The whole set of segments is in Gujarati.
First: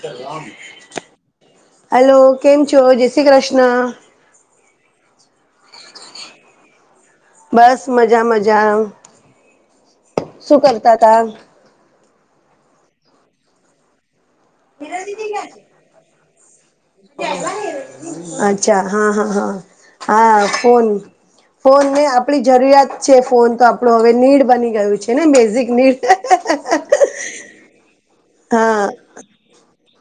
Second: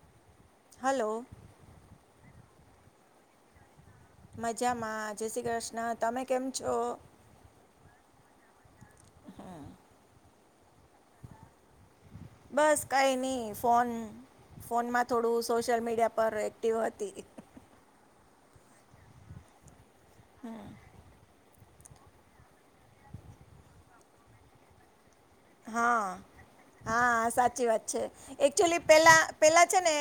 સલામ હલો. હલો કેમ છો? જય શ્રી ક્રશ્ર્ન. મજામાં, જય શ્રી ક્રશ્ર્ન. તમે કેમ છો? બસ મજા મજા આવ શું કરતા હતા. બસ કઈ નહીં ફોન ફોનમાં થોડું સોશિયલ મીડિયા પર એક અચ્છા હા હા હા હા ફોન ફોન ને આપડી જરૂરિયાત છે ફોન તો આપડુ હવે નીડ બની ગયું છે ને નીડ. બેઝિક હા હા સાચી વાત છે એકક્ચુલી હા પેલા પેલા છે ને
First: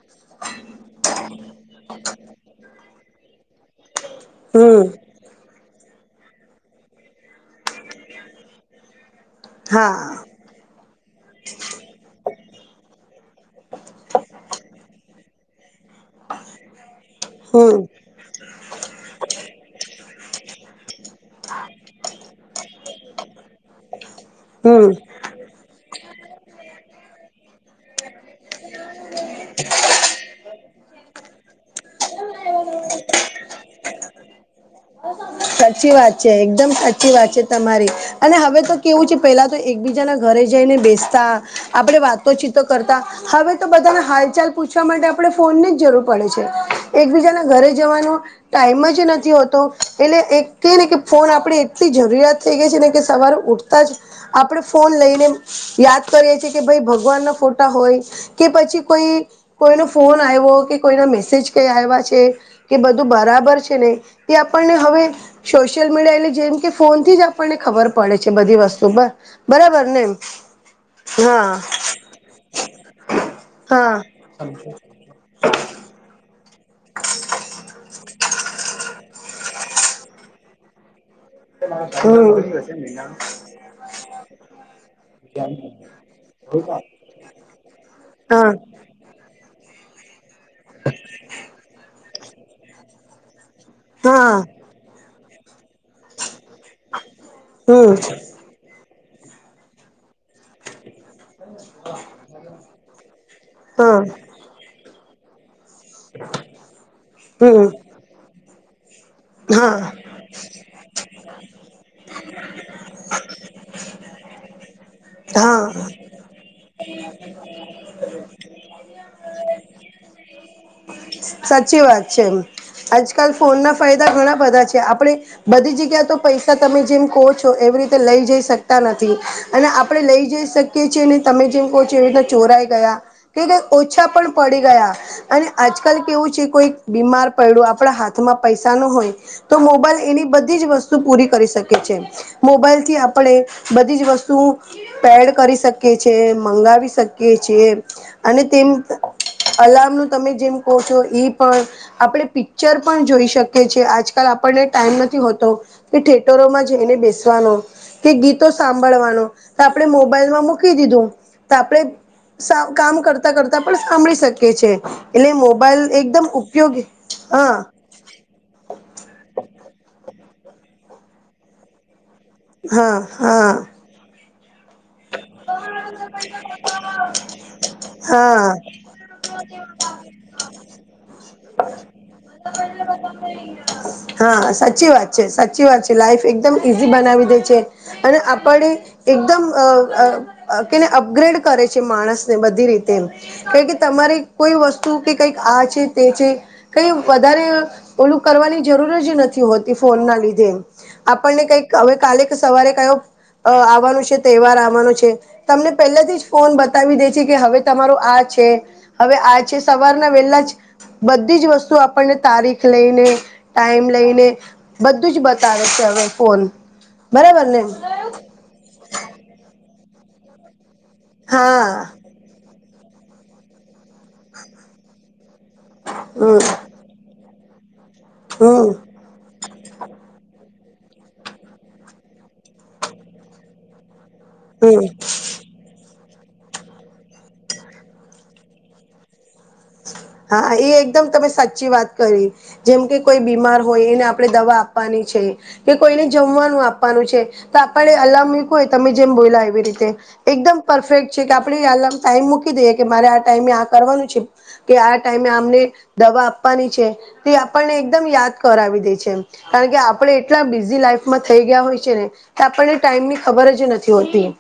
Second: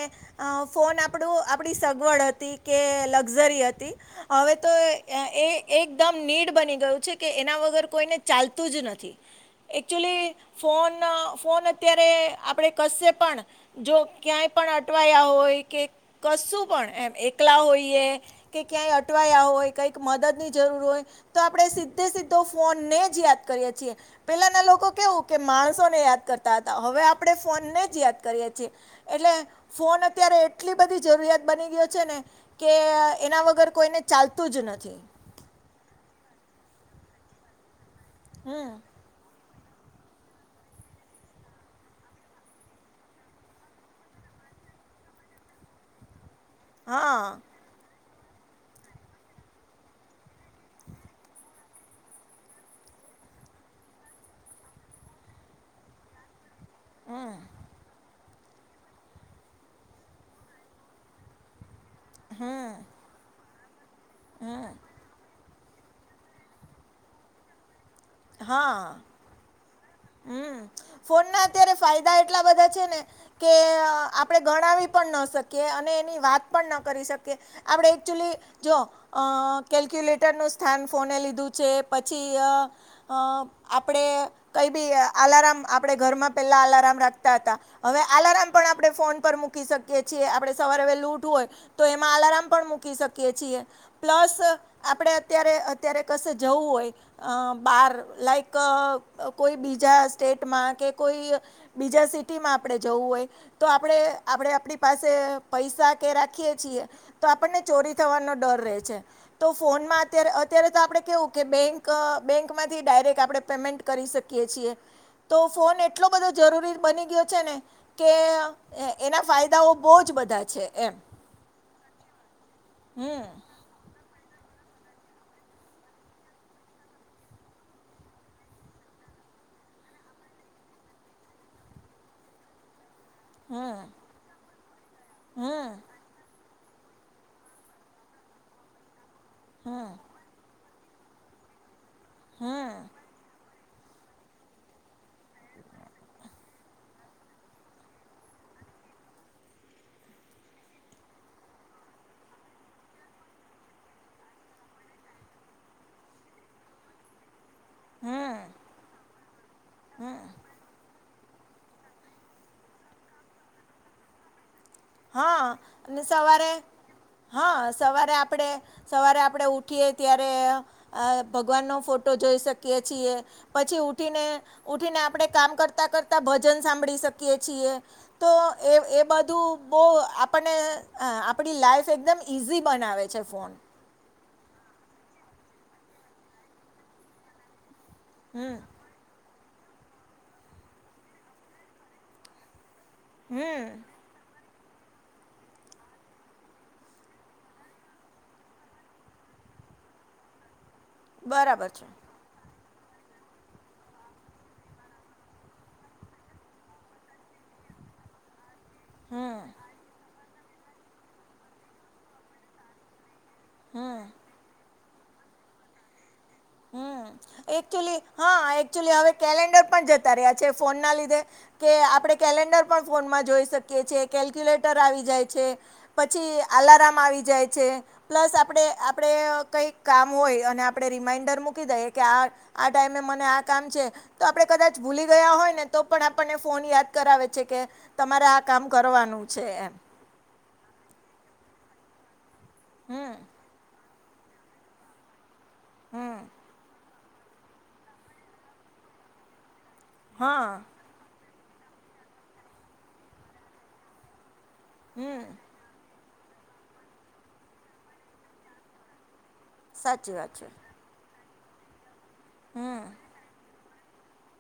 અ ફોન આપડુ આપડી સગવડ હતી કે લક્ઝરી હતી હવે તો હમ એ અ એ એકદમ નીડ બની ગયું છે કે એના વગર કોઈને ચાલતું જ નથી. હા એક્ચુલી ફોન ફોન અત્યારે આપડે કશે પણ જો ક્યાંય પણ અટવાયા હોય કે કશું પણ એમ એકલા હમ હોઈએ કે ક્યાંય અટવાયા હોય કંઈક મદદની જરૂર હોય તો આપડે સીધે સીધો ફોનને જ યાદ કરીએ છીએ. પેલાના લોકો હમ કેવું કે માણસોને યાદ કરતા હતા હવે આપડે ફોનને જ યાદ કરીએ છીએ એટલે ફોન અત્યારે એટલી બધી જરૂરિયાત બની ગયો છે ને કે એના વગર કોઈને ચાલતું જ નથી. સાચી વાત છે એકદમ સાચી વાત છે તમારી અને હવે હમ તો કેવું છે પેલા ના એક બીજા ના ઘરે જઈને બેસતા આપણડે વાતોચીતો કરતા હવે તો બધાને હાલચાલ પૂછવા માટે આપડે ફોનની જ જરૂર પડે છે. એક હા બીજા ના ઘરે જવાનો ટાઈમ જ નથી હોતો એટલે એક કે ને કે ફોન આપડે એટલી જરૂરિયાત થઈ ગઈ છે ને કે સવારે ઉઠતા જ આપડે ફોન લઈને યાદ કરીએ છેએ કે ભાઈ ભગવાન ના ફોટા હોય કે પછી કોઈ કોઈનો ફોન આવ્યો કે કોઈના મેસેજ કે આવ્યા છે કે બધું બરાબર છે ને એ હમ આપણને હવે સોશિયલ મીડિયા એટલે જેમ કે ફોનથી જ આપણને ખબર પડે છે બધી વસ્તુ બ બરાબર ને એમ. હમ્મ ફોનના હા અત્યારે ફાયદા એટલા બધા છે ને કે હા આપડે ગણાવી પણ ન શકીએ અને એની વાત પણ ન કરી શકીએ આપડે એકચુલી જો અહ કેલ્ક્યુલેટર નું સ્થાન ફોને લીધું જે પછી હમ અહ અહ આપડે કઈ બી અહ આલારમ આપે ઘર માં પેલા અલારમ રાખતા હતા હવે આલારમ હા પણ આપ આપડે ફોન પર મૂકી શકીએ છી આપડે સવારે વહેલું ઊઠું હોય તો એ આલાર્મ પણ મૂકી શકીએ છીએ હા પ્લસ અહ આપડે અત્યારે અત્યારે કશે જવું હોય અહ બાર હમ લાઈક અહ કોઈ બીજા સ્ટેટમાં કે કોઈ બીજા સિટીમાં આપડે જવું હોય તો હા આપડે આપડે આપડી પાસે પૈસા કે રાખીએ છીએ તો આપણને હમ ચોરી થવાનો ડર રહે છે. તો હા ફોનમાં અત્યારે અત્યારે તો આપડે કેવું કે બેંક અહ બેંકમાંથી ડાયરેક્ટ આપડે પેમેન્ટ. કરી શકીએ છીએ. તો હા ફોન એટલો બધો જરૂરી બની ગયો છે ને કે એના ફાયદાઓ બહુ જ બધા છે. છે એમ. સાચી વાત છે હમ આજકાલ ફોનના ફાયદા ઘણા બધા છે આપડે બધી જગ્યા તો પૈસા તમે જેમ કહો છો એવી રીતે લઈ જઈ શકતા નથી અને આપડે લઈ જઈ શક કે છે ને તમે જેમ કહો છો એ રીતના ચોરાય ગયા કે કઈ હમ ઓછા પણ પડી ગયા અને હમ આજકાલ કેવું છે કોઈ બીમાર પડડું આપડા હાથમાં પૈસાનો હોય તો હમ મોબાઈલ એની બધી જ વસ તે પૂરી કરી શકી છે હમ મોબાઈલથી આપડે બધી જ વસ્તુ પેડ કરી શકી છે મંગાવી શકીએ છીએ અને તેમ અલાર્મ નું તમે જેમ કહો છો એ પણ આપડે પિક્ચર પણ જોઈ શક શકે્ય છે આજકાલ આપણને ટાઈમ નથી હોતો કે થેટરોમાં જઈને બેસવાનો કે હમ ગીતો સાંભળવાનો તો આપડે મોબાઈલમાં મૂકી દીધું તો આપડે સાવ કામ કરતા કરતા પણ સાંભળી શકીએ છે. એટલે હા મોબાઈલ અને એકદમ સવારે ઉપયોગી હ હા સવારે આપડે સવારે આપડે ઉઠીએ ત્યારે અહ ભગવાનનો ફોટ તો જોઈ શકીએ હા છીએ હા પછી ઉઠીને ઉઠીને આપણે કામ કરતાં કરતાં ભજન સાંભળી શકીએ છીએ તો હા એ એ બધું તો આપણને આપણી લાઈફ એકદમ ઈઝી બનાવે છે ફોન હા સાચી વાત છે સાચી વાત છે લાઈફ એકદમ ઈઝી બનાવી દે છે અને હમ આપણે એકદમ અ અ કેને અપગ્રેડ કરે છે માણસને બધી રીતે કે હમ કે તમારી કોઈ વસ્તુ કે કઈક આ છે તે છે કઈ વધારે ઓલું કરવાની જરૂર જ નથી હોતી ફોન ના લીધે આપણને બરાબર કઈક છે હવે કાલે સવારે કયો આવવાનું છે તહેવાર આવાનું છે તમને પહેલાથી જ બતાવી દે છે કે હવે તમારું આ છે હવે હમ આ સવારના વહેલા બધી જ વસ્તુ આપણને તારીખ લઈને ટાઈમ હમ લઈને બધું જ બતાવે છે હવે ફોન બરાબર હમ ને એકચુલી હા એકચુલી હવે કેલેન્ડર પણ જતા રહ્યા એ ફોન ના લીધે હા કે આપડે કેલેન્ડર પણ ફોનમાં જોઈ શકીએ છીએ કેલ્ક્યુલેટર આવી હમ જાય અલાર રામ આવી જાય છે પ્લસ હમ આપડે આપડે કઈ કામ હોય અને આપ રિમાન્ડર મૂકી દઈએ કે આ આ ટાઈમે મને આ કામ છે તો આપણે કદાચ હમ ભૂલી ગયા હોય ને તો પણ આપણને ફોન યાદ કરાવે છે કે તમારે આ કામ કરવાનું છે એમ હા એ એકદમ તમે સાચી વાત કરી જેમ કે હમ કોઈ બીમાર હોય એને આપ આપણે દવા આપવાની છે કે કોઈને હમ જમવાનું આપ વનું છે તો આપણે અલામ મુયકો હોય તમે જેમ બોયલા એવી રીતે હા એકદમ પરફેક્ટ છે કે આપણેે હાલ ટાઈમ મૂકી દઈએ કે મારે આ ટાઈમે આ કરવાનું છે કે આ હમ ટાઈમે આમને દવા આપવાની છે તે આપણને એકદમ યાદ કરાવી દે છે કારણ કે આપણે સાચી વાત એટલા છે બિઝી લાઈફમાં થઈ ગયા હોય છે ને કે આપણને ટાઈમ ની ખબર જ નથી હોતી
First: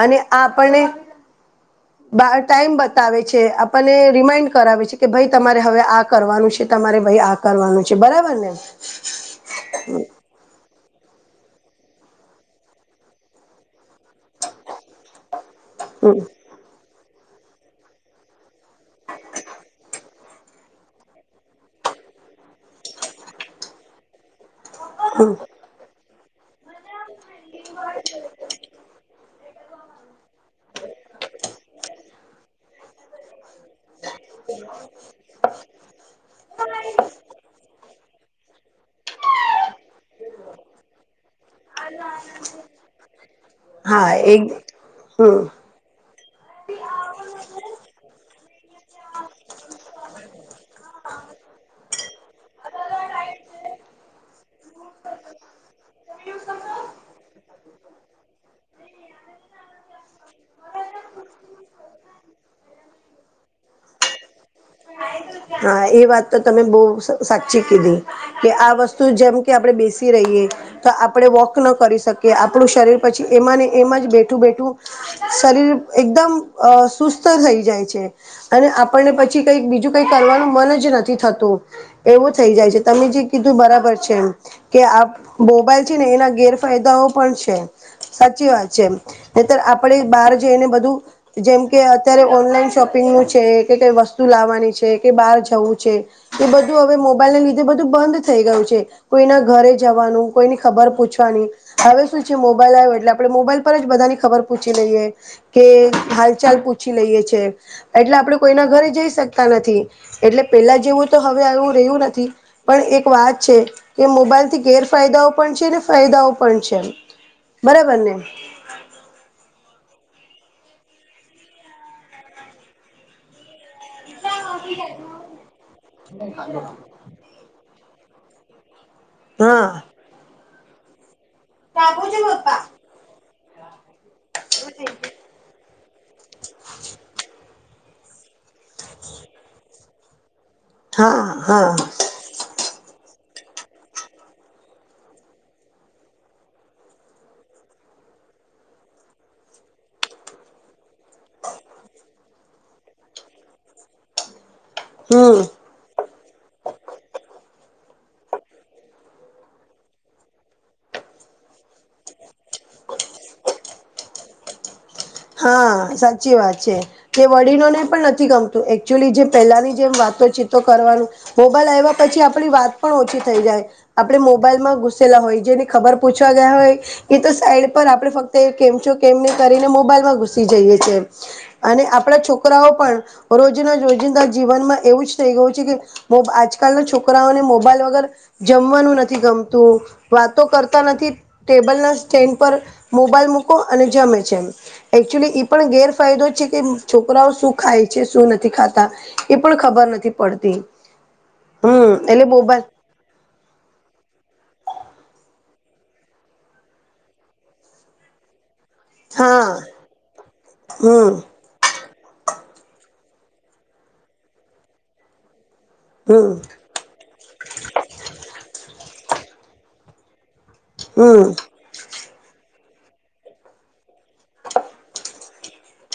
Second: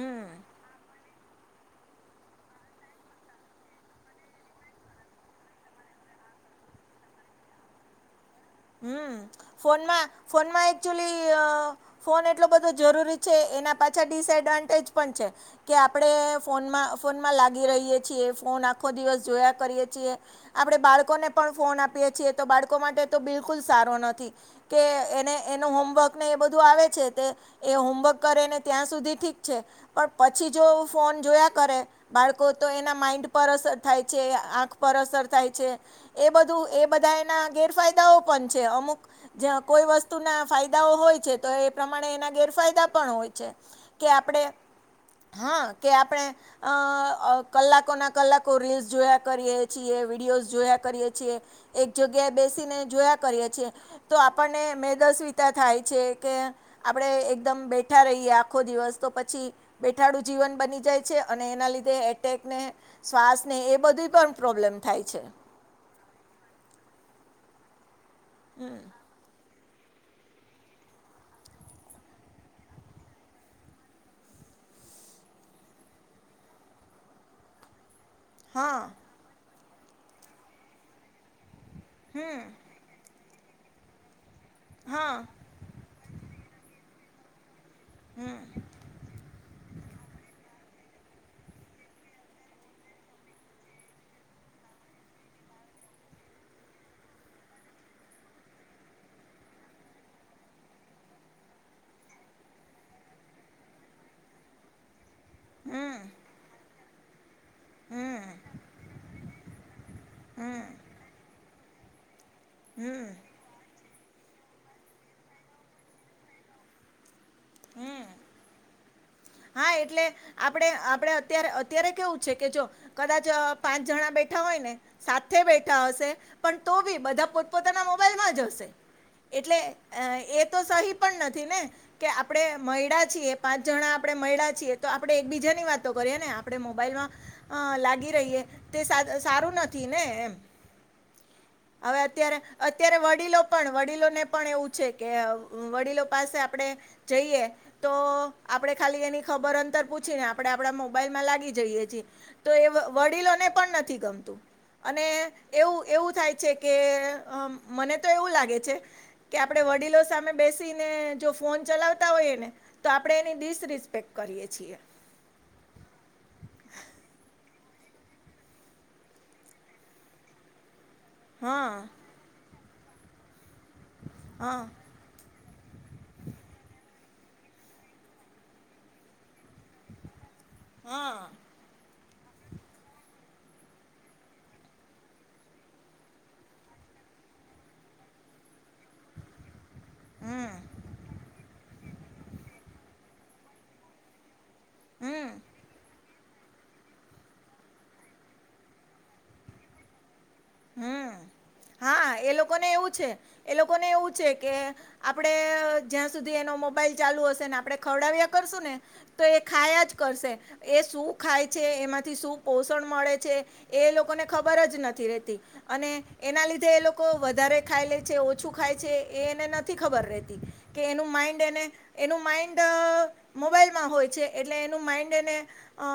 અને આપણને બા ટાઈમ બતાવે છે આપણને રિમાઈન્ડ કરાવે છે કે ભાઈ તમારે હવે આ કરવાનું છે તમારે ભાઈ આ કરવાનું છે બરાબર ને હમ ફોનમાં ફોનમાં એકચુલી અ ફોન એટલો બધો જરૂરી છે એના પાછા ડિસએડવાન્ટેજ પણ છે કે હમ આપણેે ફોનમાં ફોનમાં લાગી રહીયે છીએ ફોન આખો દિવસ જોયા કરીએ છીએ આપડે બાળકોને પણ ફોન આપીએ છીએ તો બાળકો માટે તો બિલકુલ સારો નથી કે એને એનું હોમવર્ક એ બધું આવે છે તે એ હોમવર્ક કરે ને ત્યાં સુધી ઠીક છે પણ પછી જો ફોન જોયા કરે બાળકો તો એના માઈન્ડ પર અસર થાય છે આંખ પર અસર થાય છે એ બધું એ બધા એના ગેરફાયદા પણ છે અમુક જ્યાં કોઈ વસ્તુ વસ્તુ ના ફાયદાઓ હોય છે તો એ પ્રમાણે એના ગેરફાયદા પણ હોય છે કે હા આપણે એક હમ હા કે આપણે અ કલાકોના કલાકો રીલ્સ જોયા કરીએ છીએ વિડીયોઝ જોયા કરીએ છીએ એક જગ્યાએ બેસીને જોયા કરીએ છીએ તો આપણને મેદસ્વિતા થાય છે કે આપણે એકદમ બેઠા રહીએ આખો દિવસ તો પછી બેઠાડું જીવન બની જાય છે અને એના લીધે એટેકને શ્વાસને એ બધુંય તો પ્રોબ્લેમ થાય છે હા એ વાત તો તમે બહુ સાચી કીધી કે આ વસ્તુ જેમ કે આપણે બેસી રહીએ તો આપણે વોક ન કરી શકીએ. આપણું શરીર પછી એમાંને એમાં જ બેઠું- બેઠું શરીર એકદમ સુસ્ત થઈ જાય છે. અને હા આપણને પછી કઈક બીજું કઈ કરવાનું મન જ નથી થતું. એવું હમ થઈ જાય છે તમે જે કીધું બરાબર છે કે આ હા મોબાઈલ છે ને એના ગેરફાયદાઓ પણ છે. સાચી વાત છે નીતર આપડે બહાર જઈને બધું જેમ કે અત્યારે ઓનલાઈન શોપિંગનું છે કે કંઈ વસ્તુ લાવવાની છે કે બહાર જવું છે. એ બધું હવે મોબાઈલને લીધે બધું બંધ થઈ ગયું છે. કોઈના ઘરે જવાનું, કોઈની ખબર પૂછવાની. હવે શું છે મોબાઈલ આયવું એટલે આપણે મોબાઈલ પર જ બધાની ખબર પૂછી લઈએ. કે હાલ ચાલ પૂછી લઈએ છે એટલે આપડે કોઈના ઘરે જઈશ સકતા નથી એટલે પેલા જેવું તો હવે આવું રહ્યું નથી પણ એક હમ વાત છે. કે મોબાઈલ થી ગેરફાયદાઓ પણ છે ફાયદાઓ પણ છે બરાબર ને. હા, એટલે આપણે -આપણે, અત્યારે -અત્યારે કેવું છે કે જો કદાચ અ પાંચ જણા બેટ બેઠા હોય ને સાથે બેઠા હશે પણ તો બી બધા પોતપોતાના મોબાઈલ માંજ હશે. એટલે હા અ એ તો સહી પણ નથી ને કે આપણેે મઇડા છીએ પાંચ જણા આપણે મઇડા છીએ તો આપણે એકબીજાની વાતો કરીએ ને. આપડે મોબાઈલમાં લાગી રહીએ તે સારું નથી ને એમ. હા- હા. હવે અત્યારે -અત્યારે વડીલો પણ વડીલોને પણ એવું છે કે વડીલો પાસે આપડે જઈએ તો આપડે ખાલી એની ખબર અંતર પૂછીને આપડે આપડા મોબાઈલ માં લાગી જઈએ છીએ. તો એ વડીલોને પણ નથી ગમતું અને હમ એવું- એવું થાય છે. કે મને તો એવું લાગે છે. કે આપડે વડીલો સામે બેસીને જો ફોન ચલાવતા હોઈએ ને તો આપડે એની દિશ રિસ્પેક્ટ કરીએ છીએ. હા, સાચી વાત છે. કે વડીનોને પણ નથી ગમતું. એકચુઅલી જે પહેલાની જેમ વાતો ચીતો કરવાનું. મોબાઈલ હા આવ્યા પછી આપણી વાત પણ ઓછી થઈ જાય. આપણે હા મોબાઈલમાં ઘુ સેલા હોય જેને ખબર પૂછવા ગયા હોય એ તો સાઈડ પર. આપણે ફક્ત કેમ છો કેમને કરીને મો મોબાઈલ માં ઘુસી જઈએ છે. હા અને આપણા છોકરાઓ પણ રોજના રોજિંદા જીવનમાં એવું જ થઈ ગયું છે કે આજકાલના છોકરાઓને મોબાઈલ વગર જમવાનું નથી ગમતું. હમ વાતો હમ કરતા નથી ટેબલ ના સ્ટેન્ડ પર મોબાઈલ મૂકો અને જમે છેમ. હમ એકચુલી પણ ગેર ફાયદો છે કે છોકરાઓ શું ખાય છે શું નથી ખાતા એ પણ ખબર નથી પડતી. હમ હમ, હા એટલે એ મોબા લોકોને એવું છે. એ લોકો ને એવું છે કે આપડે જ્યાં સુધી એનો મોબાઈલ ચાલુ હશે ને આપડે ખવડાવ્યા કરશું ને તો એ હા ખાયા જ કરશે એ શું હમ ખાય છે એમાંથી શું પોષણ મળે છે એ લોકોને ખબર જ નથી રહેતી. અને હમ એના લીધે એ લોક કો વધારે ખાઈ લે છે ઓછું ખાય છે એ એને નથી ખબર રહેતી કે એનું હમ માઈન્ડ એને એનું માઇન્ડ મોબાઈલમાં હોય છે એટલે એનું માઈન્ડ એને અ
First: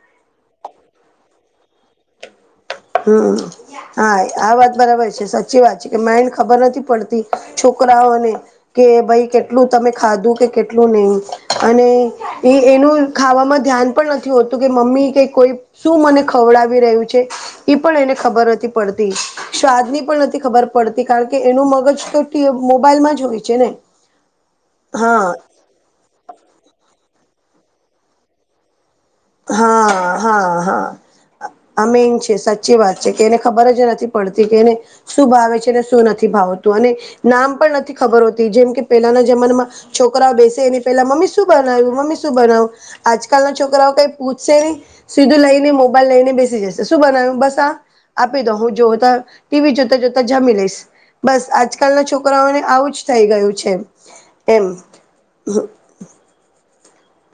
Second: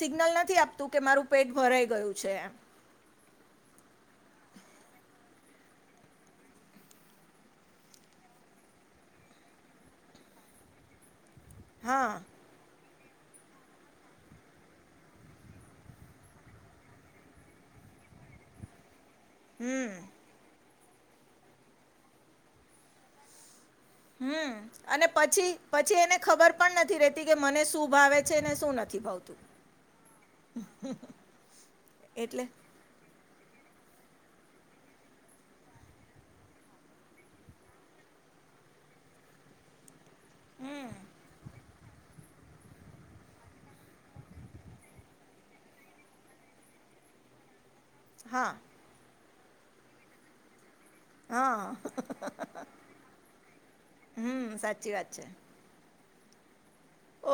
સિગ્નલ નથી આપતું કે મારું પેટ ભરાઈ ગયું છે એમ હમ્મ. હા આ વાત બરાબર છે સાચી વાત છે કે માઇન્ડ ખબર નથી પડતી છોકરાઓને કે ભાઈ કેટલું તમે ખાધું કેટલું નહીં અને હા એ એનું ખાવામાં ધ્યાન પણ નથી હોતું કે મમ્મી કે કોઈ શું મને ખવડાવી રહ્યું છે એ પણ એને ખબર પડતી સ્વાદની હમ પણ ની ખબર પડતી કારણ કે એનું મગજ તો તે મોબાઈલમાં જ હોય છે ને હમ્મ અને હા પછી પછી એને ખબર પણ નથી રેતી કે મને શું ભાવે છે ને શું નથી ભાવતું હા હા હા અમેન છે સાચ એટલે સાચી વાત છે કે એને ખબર જ નથી પડતી કે એને શું ભાવે છે અને શું નથી ભાવતું અને નામ પણ નથી ખબર હોતી જેમ કે પેલાના જમાનામાં છોકરાઓ બેસે હમ એની પેલા મમ્મી શું બનાવ્યું મમ્મી શું બનાવું આજકાલના છોકરાઓ કઈ પૂછશે નહી સીધું લઈને મોબાઈલ લઈને બેસી જશે શું બનાયુ બસ આ આપી દો હા હું જોતા ટીવી જોતા જોતા જમી લઈશ. બસ હા આજકાલના છોકરાઓને આવું જ થઈ ગયું છે એમ હમ સાચી વાત છે હમ્મ.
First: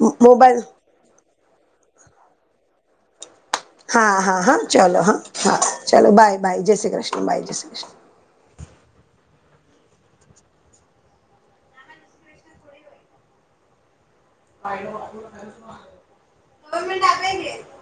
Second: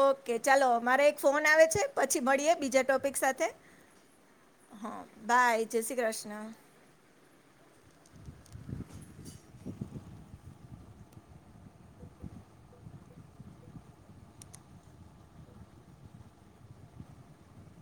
ઓકે મોબાઈલ ચાલો મારે એક ફોન આવે છે પછી મળીએ બીજા ટોપિક સાથે હા હા હા ચલો હા હા બાય જય શ્રી ચલો ભાય કૃષ્ણ ભાય જય શ્રી કૃષ્ણ બાય જય શ્રી કૃષ્ણ [unintelligible]